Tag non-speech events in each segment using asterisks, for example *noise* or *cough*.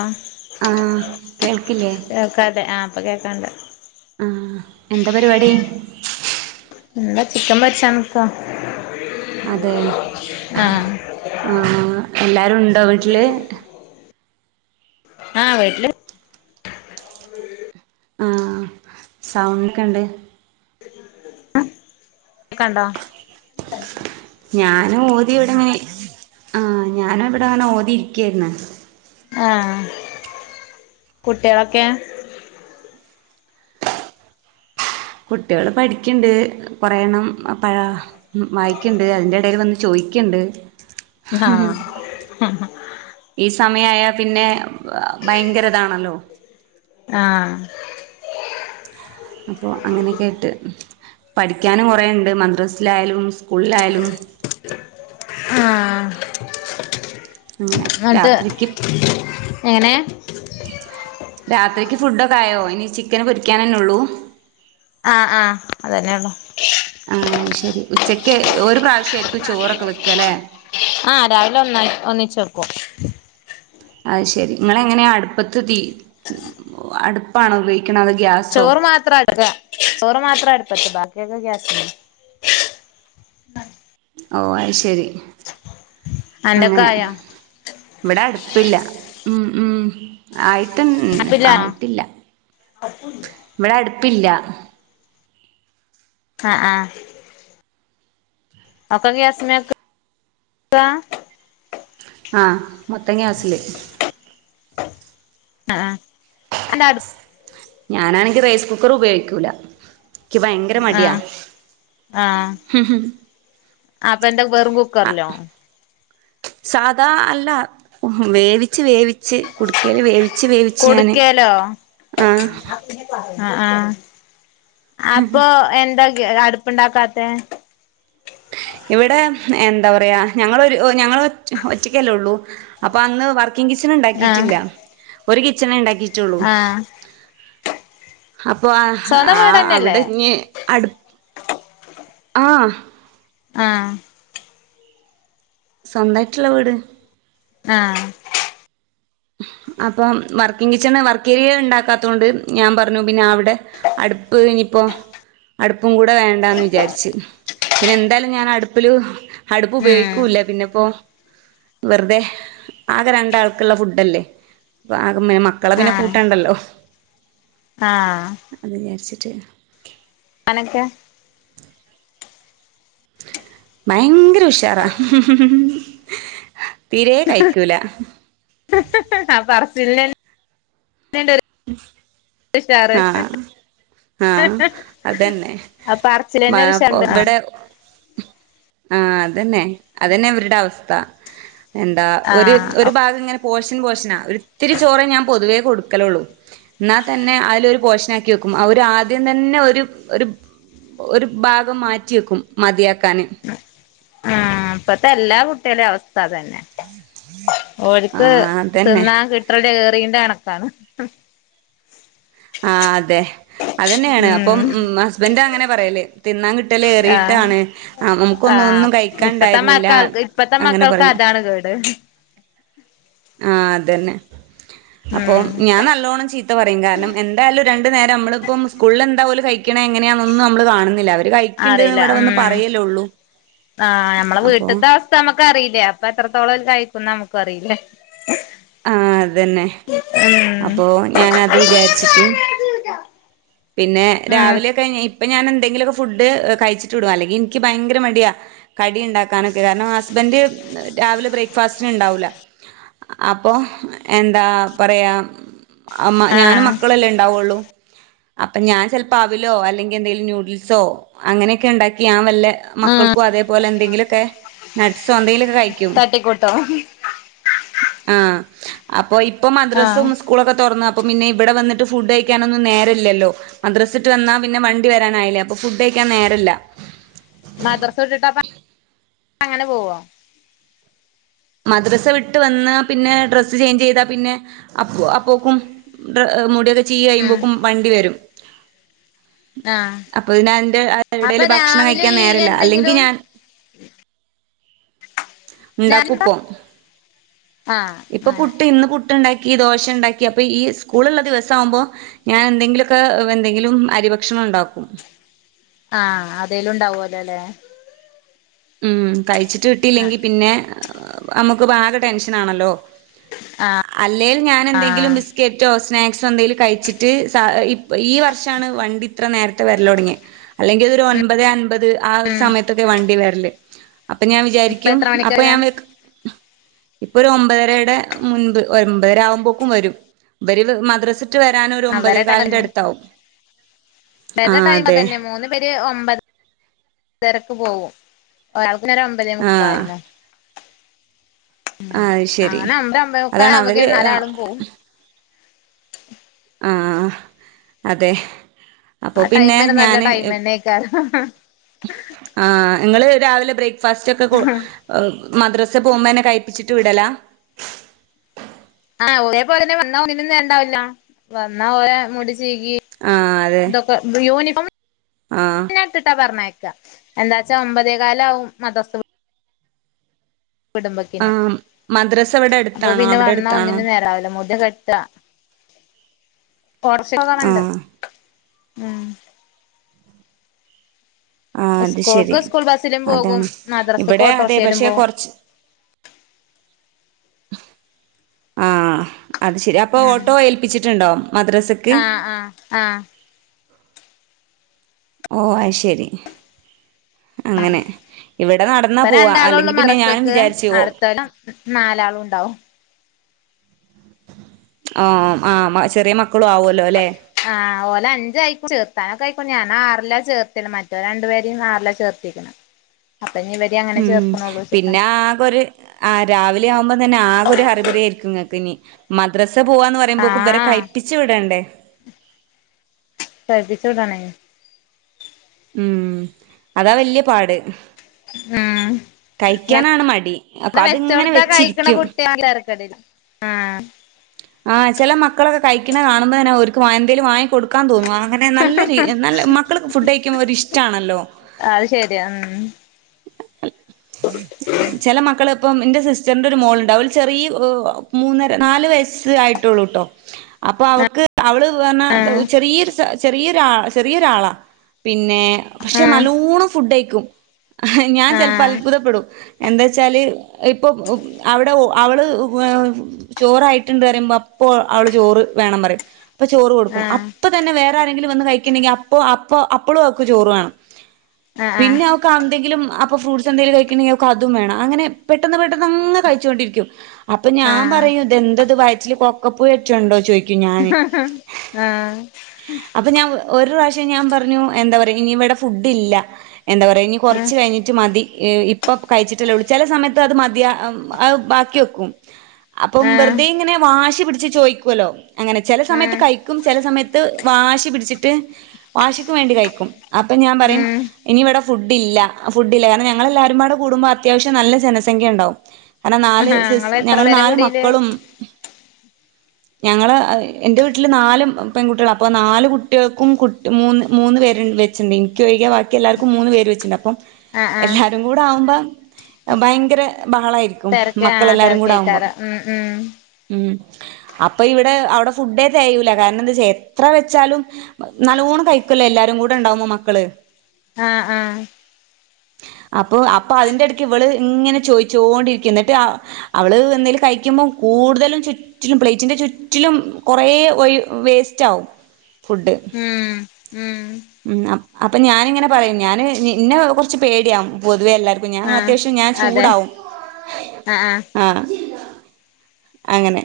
ആഹ് ആ കേൾക്കില്ലേ അപ്പ കേക്കാണ്ട് ആഹ എന്താ പരിപാടി എന്താ ചിക്കൻ പരിശ നക്കാ അതെ ആ എല്ലാരുംണ്ട് എന്ത വീട്ടില് ആഹ വീട്ടില് ആഹ സൗണ്ട്ക്ക ഉണ്ട് കണ്ടോ ഞാനും ഓതി ഇവിടെങ്ങനെ ആഹ ഞാനും ഇവിടെ അങ്ങനെ ഓതി ഇരിക്കായിുന്ന ആഹ കുട്ടികളൊക്കെ കുട്ടികള് പഠിക്കണ്ട് കൊറെ എണ്ണം പഴ വായിക്കണ്ട് അതിന്റെറെ ഇടയിൽ വന്ന് ചോയിക്കണ്ട് ആഹ് ഈ സമയയാ പിന്നെ ഭയങ്കരതാണല്ലോ ആഹ് അപ്പൊ അങ്ങനെയൊക്കൊയിട്ട് പഠിക്കാനും കൊറേുണ്ട് മദ്രസിലായാലും സ്കൂളിലായാലും ആഹ് അങ്ങനെ എന്നിട്ട് രാത്രിക്ക് എങ്ങനെ *unintelligible* രാത്രിക്ക് ഫുഡൊക്കായോ ഇനി ചിക്കന് പൊരിക്കാൻന്നെ ഉള്ളൂ ആഹ് ആഹ് അതന്നെ ഉള്ളു ആഹ് ശരി ഉച്ചക്ക് ഒരു പ്രാവശ്യായിരിക്കും ചോറൊക്കെ വെക്ക അല്ലെ ആഹ് രാവിലെ ഒന്നായി ഒന്നിച് വക്കും അ ശെരി നിങ്ങള എങ്ങനെയാ അടുപ്പത്ത് തീ അടുപ്പാണ ഉപയോ ചോറ് മാത്ര എടുക്ക ചോറ് മാത്ര എടു പ്പത് ബാക്കിയൊക്കെ ഗ്യസിന് ഓ അത് ശെരി എന്തൊക്കായൊ ഇവിടെ അടുപ്പില്ല ഉം ഉം ആയി അടുപ്പില്ല ആയിട്ടില്ല ഇവിടെ അടു ടുപ്പില്ല ആഹ് ആഹ് ഒക്കെ ഗ്യാസിന് വെക്കു *unintelligible* ആഹ് മൊത്തം ഗ്യാസില് ആഹ് ആ അല്ല അടു ഞാനാണെങ്കി റൈസ് കുക്കർ ഉപയോഗിക്കൂല എനിക്ക് ഭയങ്കര മടിയാ ആഹ് ആഹ് അപ്പൊ എന്ത വെറും കുക്കറല്ലോ സാദാ അല്ല വേവി ച് വേവിച്ച് കുടിക്കല് വേവിച്ച് വേവിച്ചു ഞാന് കൊടുക്കേലോ ആ ആഹ് ആഹ് അപ്പൊ എന്തൊ *unintelligible* അടുപ്പുണ്ടാക്കാത്തെ ഇവിടെ എന്താ പറയാ ഞങ്ങള് ഒരു ഞങ്ങൾ ഒ ഒറ്റക്കല്ലേ ഉള്ളൂ അപ്പോ അന്ന് വർ ക്ക് കിച്ചൻ ആ ഉണ്ടാക്കിയിട്ടില്ല ഒരു കി കിച്ചണെ ഉണ്ട ക്കി ട്ടോളൂ. ആ അപ്പൊ ആ സ്വന്തം ആ വീടന്നെല്ലേ അവിടെ ഇനി അടു ആ ആ സ്വന്തായിട്ടുള്ള വീട് ആ അപ്പം വർക്കിങ് കിച്ചണ് വർക്ക് ഏരിയ ഇണ്ടാക്കാത്തോണ്ട് ഞാൻ പറഞ്ഞു പിന്നെ അവിടെ അടുപ്പ് ഇനിപ്പോ അടുപ്പും കൂടെ വേണ്ടാന്ന് വിചാരിച്ച് പിന്നെ എന്തായാലും ഞാൻ അടുപ്പില് അടുപ്പ് ഉം ഉപയോഗിക്കൂല്ല പിന്നെപ്പോ വെറുതെ ആകെ രണ്ടാൾക്ക്ള്ള ഫുഡ് ഡല്ലേ അപ്പോ അ മെ മക്കളെ ആ പിന്നെ കൂട്ടണ്ടല്ലോ ആ അത് വിചാരിച്ചിട്ട് അനക്കെ ഭയങ്കര ഉഷാറാ, തീരേ കഴിക്കൂല. ആ പറച്ചിൽനെ ആ ആ അതന്നെ ആ പറച്ചിലന്നെ മഴ ഒരു പൊ ഉഷാറുണ്ട് ആ ഇവിടെ ആ അതെന്നെ, അതന്നെ ഇവര്ടെ അവസ്ഥ. എന്താ ആ ഒരു ഒരു ഭാഗം ഇങ്ങനെ പോഷൻ പോഷനാ ഒരിത്തിരി ചോറേ ഞാൻ പൊതുവേ കൊടുക്കലൊള്ളൂ ഇന്നാ തന്നെ അയിലൊരു പോഷനാക്കി വെക്കും അവര് ആദ്യം തന്നെ ഒര് ഒര് ഒരു ഭാഗം മാറ്റി വെക്കും മതിയാക് കന് ആ ഇപ്പത്തെ എല്ലാ കുട്ടികളേം അവസ്ഥ അതന്നെ. ഓര്ക്ക് ആഹ് അതന്നെ തിന്നാൻ കിട്ടലേറീന്റെ കണ *unintelligible* ആ അതെ. അതന്നേണ് അപ്പം ഉം ഹസ്ബൻഡ് അങ്ങനെ പറയല് തിന്നാൻ കിട്ടല് ആ ഏറിയിട്ടാണ് ആ അമുക്കൊന്നും ആഹ് ഒന്നും കഴിക്കാൻ ഇപ്പത്തെ ഇണ്ടായിര്ന്നില്ലാ. മക്കൾക്ക് ഇപ്പത്തെ അങ്ങനെ മക്കൾക്ക് പറയും. അതാണ് കേട് ആ അതന്നെ. അപ്പോം ഉം ഞാൻ നല്ലോണം ചീത്ത പറയും കാരണം എന്തായാലും രണ്ടു നേരം അമ്മളിപ്പം സ്കൂൾല് എന്താ ഓല് കഴി ക്ക്ണെങ്ങനെയാന്നൊന്നും നമ്മള് കാണുന്നില്ല അവർ അറിയില്ല ഉം ആ ഞമ്മളെ അപ്പൊ വീട്ട്ത്തെ അവസ്ഥ ഞമ്മക്ക് അറി അല്ലെ അപ്പൊ എത്രത്തോളം ഓല് കഴിക്കുന്ന് നമ്മക്ക് അറിയില്ലേ ആഹ് അതന്നെ ഉം അപ്പൊ ഞാനത് വിചാരിച്ചിട്ട് പിന്നെ ഉം രാവിലെ കഴിഞ്ഞാ ഇപ് ഇപ്പൊ ഞാൻ എന്തെങ്കിലുമൊക്കെ ഫുഡ് കഴിച്ചിട്ട് വിടുവാ അല്ലങ്കിൽ എനിക്ക് ഭയങ്കര മടിയാ കടി ഇണ്ടാക്കാനൊക്കെ കാരണം ഹസ് ഹസ്ബൻഡ് രാവിലെ ബ്രേക്ക്ഫാസ്റ്റിന് ഇണ്ടാവൂല്ല അപ്പോ എന്താ പറയാ അമ്മ ഞാനും ആഹ് മക്കളുവല്ലേ ഉണ്ടാവുള്ളു അപ്പൊ ഞാൻ ചെലപ്പോ അവിലോ അല്ലെങ്കിൽ എന്തെലും നൂഡിൽസോ അങ്ങനെയൊക്കെ ഉണ്ടാക്കി ഞാൻ വല്ല ഉം മക്കൾക്കും അതേപോലെ എന്തെങ്കിലുമൊക്കെ നട്ട്സോ എന്തെങ്കിലുമൊക്കെ കഴിക്കും തട്ടിക്കൂട്ടോ ആ അപ്പൊ ഇ ഇപ്പ മദ്രസ്സും ആഹ് ഉസ്കൂളൊക്കെ തൊറന്നാപ്പ് അപ്പൊ പിന്നെ ഇവിടെ വന്നിട്ട് ഫുഡ് കഴിക്കാനൊന്നും നേരല്ലല്ലോ മദ്രസ്സട്ട് വന്നാ പിന്നെ വണ്ടി വരാനായില്ലേ അപ്പൊ ഫുഡ് കഴിക്കാൻ നേരല്ലാ മദ്രസ വിട്ടിട്ട് അപ്പ അങ്ങനെ പോവോ? മദ്രസ്സാ വിട്ട് വന്നാ പിന്നെ ഡ്രസ്സ് ചേഞ്ച് ചെയ്താ പിന്നെ അ അപ്പ് അപ്പക്കും മുടിയൊക്കെ ചീകി ഉം കഴിയുമ്പത്തേക്കും വണ്ടി വരും. ആഹ് അപ്പൊ ഇതി അപ്പൊ ഇതിൻ്റെടെല് ഭക്ഷണം രാവിലെ കഴിക്കാൻ ഈ നേരല്ലാ അല്ലെങ്കി എന്തെങ്കിലും ഞാൻ ഉണ്ടാക്കൂ രാവിലെ ഇപ്പം ആഹ് ഇപ്പൊ അങ്ങനെ കുട്ടി ഇന്ന് കു പുട്ട് ഉണ്ടാക്കി ദോശ ഉണ്ടാക്കി അപ്പൊ ഈ സ്കൂളൊള്ള ദിവസം ആവുമ്പോ ഞാൻ എന്തെങ്കിലുമൊക്കെ എന്തെങ്കിലും അരിഭക്ഷണം ഉണ്ടാക്കും ആ അതേലും ഉണ്ടാവല്ലോ അല്ലേ ഉം കഴിച്ചിട്ട് കിട്ടിയില്ലെങ്കി പിന്നെ നമു നമുക്ക് ആകെ ടെൻഷൻ ആണല്ലോ ആഹ് അല്ലേൽ ഞാൻ എന്തെങ്കിലും ആഹ് ബിസ്ക്കറ്റോ സ്നാക്സ് എന്തെിലും കഴിച്ചിട്ട് ഇ ഈ വർഷമാണ് വണ്ടി ഇത്ര നേരത്തെ വരല് തുടങ്ങിയേ അല്ലെങ്കിൽ ഒരു ഒൻപത് അൻപത് ആ ഒരു ഉം സമയത്തൊക്കെ വണ്ടി വര *inaudible* അപ്പൊ ഞാൻ ഇപ്പ വിചാരിക്കും എത്ര അപ്പൊ മണിക്കരാ ഞാൻ ഇപ്പൊ ഒരു ഒമ്പതരടെ മുൻപ് ഒമ്പതര ആവുമ്പോഴെക്കും വരും ഇവര് മദ്രസ കഴിഞ്ഞിട്ട് വരാന് ഒരു ഒമ്പതേ അവരെ ടൈം കാലിന്റെ തന്നെ അടുത്താവും ആ ഇവരുടെ ടൈം അതെ തിരക്ക് പോകും ഒരാൾ പിന്നൊരു ഒമ്പതേ ആ മുക്കാലിനു ആ ശരി അങ്ങനെ അങ്ങനെ ഒമ്പത് ഒൻപതേ അതാണ് അവര് മുക്കാലാകുമ്പഴേക്കും നാലാളും പോവും *inaudible* ആ അതെ അപ്പൊ ആ ടൈം പിന്നെ വരെ നല്ല ഞാന് ടൈം തന്നെക്ക ഞങ്ങള് രാവിലെ ബ്രേക്ക് ഫാസ്റ്റോക്കെ മദ്രസെ പോകുമ്പോന്നെ കഴപ്പിച്ചിട്ട് വിടലാ ഒരേ പോലെ തന്നെ വന്നാ *unintelligible* വന്നാ മുടി ചീകി, ആഹ് അതെ ഇതൊക്കെ യൂണിഫോം *unintelligible* ആഹ് ത്തിട്ടാ പറഞ്ഞേ എന്താച്ചാ ഒമ്പതേ കാലാവും മദ്രസ കുടുംബത്തിന് ആഹ് മദ്രസ ഇവിടെ അപ്പൊ അടുത്താണോ പിന്നെ അവിടെ വന്നാ അടുത്താണോ ഒന്നിനും നേരാവില്ല മുടി കെട്ടാ കൊറച്ചകലണ്ട് ആഹ് ഉം ആ അത് ശരി സ്കൂൾക്ക് സ്കൂൾ ബസ്സിലും പോകും അതാണ് മദ്രസക്ക് ഇവിടെ അതെ ഓട്ടോറിക്ഷയിലും പക്ഷെ പോകും കുറച്ച് ആ അത് ശരി അപ്പോ ഉം ഓട്ടോ ഏൽപ്പിച്ചിട്ടുണ്ടോ മദ്രസക്ക്? ആഹ് ആഹ് ആഹ് ഓ അത് ശരി ആഹ് അങ്ങനെ ഇവിടെ നടന്നാ ഇപ്പ പോവാ രണ്ടാളൊള്ളൂ അല്ലെങ്കി പിന്നെ ഞാനും മദ്രസക്ക് വിചാരിച്ചു ഓ അടുത്തോലം നാലാളും ഉണ്ടാവും ആ ആ ചെറിയ മ ആ ഓല് അഞ്ച് ആയി *unintelligible* അപ്പ ഞാൻ ആറിലാ ചേർത്തിണ് മറ്റൊ രണ്ട് പേരെയും ആറില ചേർത്തിക്ക്ണെ. ഉം, പിന്നെ ആകെ ഒര് ആഹ് രാവിലെ ആവുമ്പ തന്നെ ആകെ ഒരു ഹറി ബറിയായിരിക്കും ഇങ്ങക്ക് ഇന്നി മദ്രസ പോവാന്ന് പറയുമ്പോക്കും ഇവരെ ആഹ് കഴിപ്പിച്ച് വിടണ്ടേ ഇടെണെ ഉം അതാ വല്ല്യ പാട് ഉം കഴിക്കാനാണ് മടി അതിങ്ങനെ വെച്ചോട്ത്താ കഴിക്ക്ണ വെച്ചിരിക്കും കുട്ട്യേളാണെങ്കി തരക്കെടില്ല ആഹ് ആഹ് ചെല മക്കളൊക്കെ കഴിക്ക്ണ കാണുമ്പ തന്നെ അവർക്ക് എന്തേലും വാങ്ങി കൊടുക്കാൻ തോന്നും അങ്ങനെ നല്ല രീ നല്ല മക്കൾ ഫുഡ് കഴിക്കുമ്പ ഒരു ഇഷ്ട്ടാണല്ലോ അത് ശരിയാ ഉം ചെല മക്കള് ഇപ്പം എന്റെ സിസ്റ്ററിന്റെ ഒരു മോള്ണ്ട് അവൾ ചെറിയ മൂന്നര നാല് വയസ്സ് സ് ആയിട്ടൊള്ളൂട്ടോ. അപ്പൊ അവക്ക് അവള് പറഞ്ഞാ ആഹ് ചെറിയൊരു ചെറിയൊരു *unintelligible* ചെറിയൊരാളാ പി ന്നെ പക്ഷെ ആഹ് നല്ലോണം ഫുഡയി ക്കും. ഞാൻ ചെലപ്പോ ആഹ് അത്ഭുതപ്പെടും. എന്താ വെച്ചാല് ഇപ്പം അവിടെ അവള് ചോറായി ട്ട്ണ്ട് പറയുമ്പോ അപ്പോ അവള് ചോറ് വേണം പറയും. അപ്പൊ ചോറ് കൊടുക്കും ആഹ് അപ്പൊ തന്നെ വേ റാരെങ്കിലും വന്ന് കഴിക്ക്ണ്ടെങ്കി അപ്പോ അപ്പോ അപ്പളും അവക്ക് ചോറ് വേണം. ആഹ് പിന്നെ അവക്കെന്തെങ്കിലും അപ്പോ ഫ്രൂട്സ് എന്തെലും കഴിക്ണ്ടെങ്കി അവക്കതും വേണം. അങ്ങനെ പെട്ടന്ന് പെട്ടെന്ന് അങ്ങ് കഴിച്ചൊണ്ടിരിക്കും അപ്പം ഞാൻ ആഹ് പറയും ഇത് എന്ത ത് വയറ്റില് കൊക്കോപുഴറ്റൊണ്ടോ ചോയിക്കും. ആഹ് ഒര് റാശ്യം ഞാൻ പറഞ്ഞു എന്താ പറയാ ഇനി ഇവിടെ ഫുഡ് ഇല്ല എന്താ പറയാ ഇനി കൊറച്ച് കഴിഞ്ഞിട്ട് മതി ഇപ്പൊ കഴിച്ചിട്ടല്ലേ ഉള്ളൂ. ചില സമയത്ത് അത് മതിയാ അത് ബാക്കി വെക്കും. അപ്പം ആഹ് വെറുതെ ഇങ്ങനെ വാശി പിടിച്ച് ചോയിക്കൊല്ലോ അങ്ങനെ ചെല സമയത്ത് കഴിക്കും ചെല സമയത്ത് വാശി പിടിച്ചിട്ട് വാശിക്ക് വേണ്ടി കഴിക്കും. അപ്പം ഞാൻ പറിം ഇനി ഇവടെ ഫുഡ് ഇല്ല ഫുഡ് ഇല്ല കാരണം ഞങ്ങളെ ല്ലാവാരുംപാട് കൂടുമ്പോ അത്യാവശ്യം നല്ല ജനസംഖ്യ ണ്ടാവും. കാരണം നാല് സിസ് എത്ര ഞങ്ങള് പേരെ നാല് കുടീല് മക്കളും ഞങ്ങള് എന്റെ വീട്ടില് നാലും പെൺകുട്ടികളാ അപ്പൊ നാല് കുട്ടികൾക്കും കുട്ടി മൂന്ന് മൂന്ന് പേര് വെച്ചുണ്ട് എനിക്ക് ഒഴികെ ബാക്കി എല്ലാർക്കും മൂന്ന് പേര് വെച്ചുണ്ട് അപ്പോ ആഹ് ആഹ് എല്ലാരും കൂടെ ആവുമ്പോ ഭയങ്കര ബഹളായിരിക്കും തെരക്ക് ആഹ് മക്കളെല്ലാരും കൂടെ ആകുമ്പം തെരക്കേക്കാരം ഉം ഉം ഉം അപ്പൊ ഇവിടെ അവിടെ ഫുഡേ തെകയൂല കാരണം എന്താ വച്ചാ എത്ര വെച്ചാലും നല്ലവോണം കഴിക്കൂലെ എല്ലാരും കൂടെ ഉണ്ടാവുമ്പോ മക്കള് ആഹ് ആഹ് അപ്പൊ അപ്പം അതിന്റെ എടെക്ക് ഇവള് ഇങ്ങനെ ചോയിച്ചോണ്ടിരിക്കും എന്നിട്ട് അവള് എന്തേലും കഴിക്കുമ്പോം കൂടുതലും ചുറ്റിലും പ്ലേറ്റിന്റെ ചുറ്റിലും കൊറേ ഒയി വേസ്റ്റ് ആകും ഫുഡ് ഉം ഉം അപ്പം ഞാനിങ്ങനെ പറയും ഞാന് ന്നെ കുറച്ച് പേടിയാ പൊതുവെ എല്ലാവർക്കും ഞാൻ ആഹ് അത്യാവശ്യം ഞാൻ അതെ ചൂടാവും ആഹ് അങ്ങനെ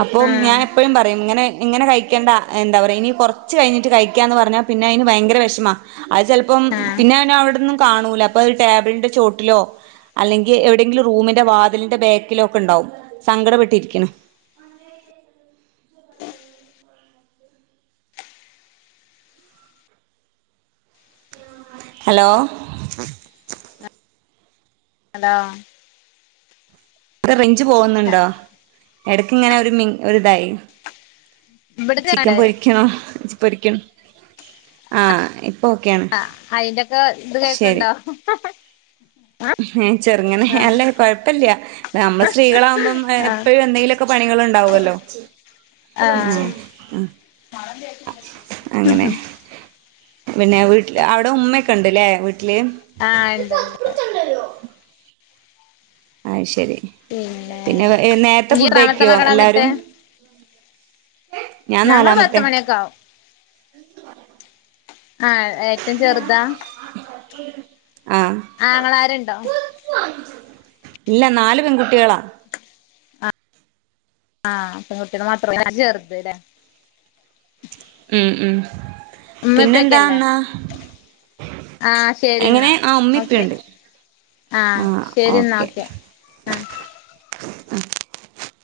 അപ്പം ഉം ഞാൻ എപ്പോഴും പറയും ഇങ്ങനെ ഇങ്ങനെ കഴിക്കേണ്ട എന്താ പറയാ ഇനി കുറച്ച് കഴിഞ്ഞിട്ട് കഴിക്കാ എന്ന് പറഞ്ഞാ പിന്നെ അതിന് ഭയങ്കര വിഷമാ അത് ചെലപ്പം ആഹ് പിന്നെ അവനവിടെന്ന് കാണുല്ല അപ്പൊ ടേബിളിന്റെ ചോട്ടിലോ അല്ലെങ്കിൽ എവിടെയെങ്കിലും റൂമിന്റെ വാതിലിന്റെ ബാക്കിലോ ഒക്കെ ഉണ്ടാവും സങ്കടപട്ടിരിക്കണം ഹലോ ഹലോ റിങ് ഞ്ച് പോന്നുണ്ടോ എടക്ക് ഇങ്ങനെ ഒരു മി ഒരിതായി ചിക്കൻ ഇവിടത്തെണ്ട് പൊരിക്കണോ പൊരിക്കണം ആഹ് ഇപ്പൊ ഓക്കെയാണ് ആ അയിന്റെക്കെ ഇത് കേക്കണ്ടോ ഉ ഏ ചെറുങ്ങനെ അല്ല കൊഴപ്പില്ല നമ്മ സ്ത്രീകളാാവുമ്പം ആഹ് എപ്പഴും എന്തെങ്കിലുമൊക്കെ പണികളുണ്ടാവല്ലോ ആ ആഹ് അങ്ങനെ പിന്നെ വീട്ടില് അവിടെ ഉമ്മയൊക്കെ ഉണ്ട്ല്ലേ വീട്ടില് ആ ഇണ്ട്ണ്ട് ആയ്ശരി പിന്നെ നേരത്തെ ഇയ്യ് എത്രാമത്തെ ഫുഡ്കയ്ക്കോ മകളാന്നിട്ട് എല്ലാരും ഞാൻ ഞങ്ങള് പത്ത് നാലാമത്തെ മണിയൊക്കെ ആവും ആ ആങ്ങളാരുണ്ടോ ഇല്ല നാല് പെൺകു കുട്ടികളാ ആഹ് പെൺകുട്ടിയമാത്രലെ ചെറുത് ലെ ഉം ഉം ഉമ്മ ഇപ്പൊക്കെല്ലേ പിന്നെന്താന്നാ ആഹ് ശരി എങ്ങനെ എന്നാ ആ ഉമ്മേ ഓക്കെ ഉപ്പേണ്ട് ആഹ് ഓക്കെ ആഹ് ഉം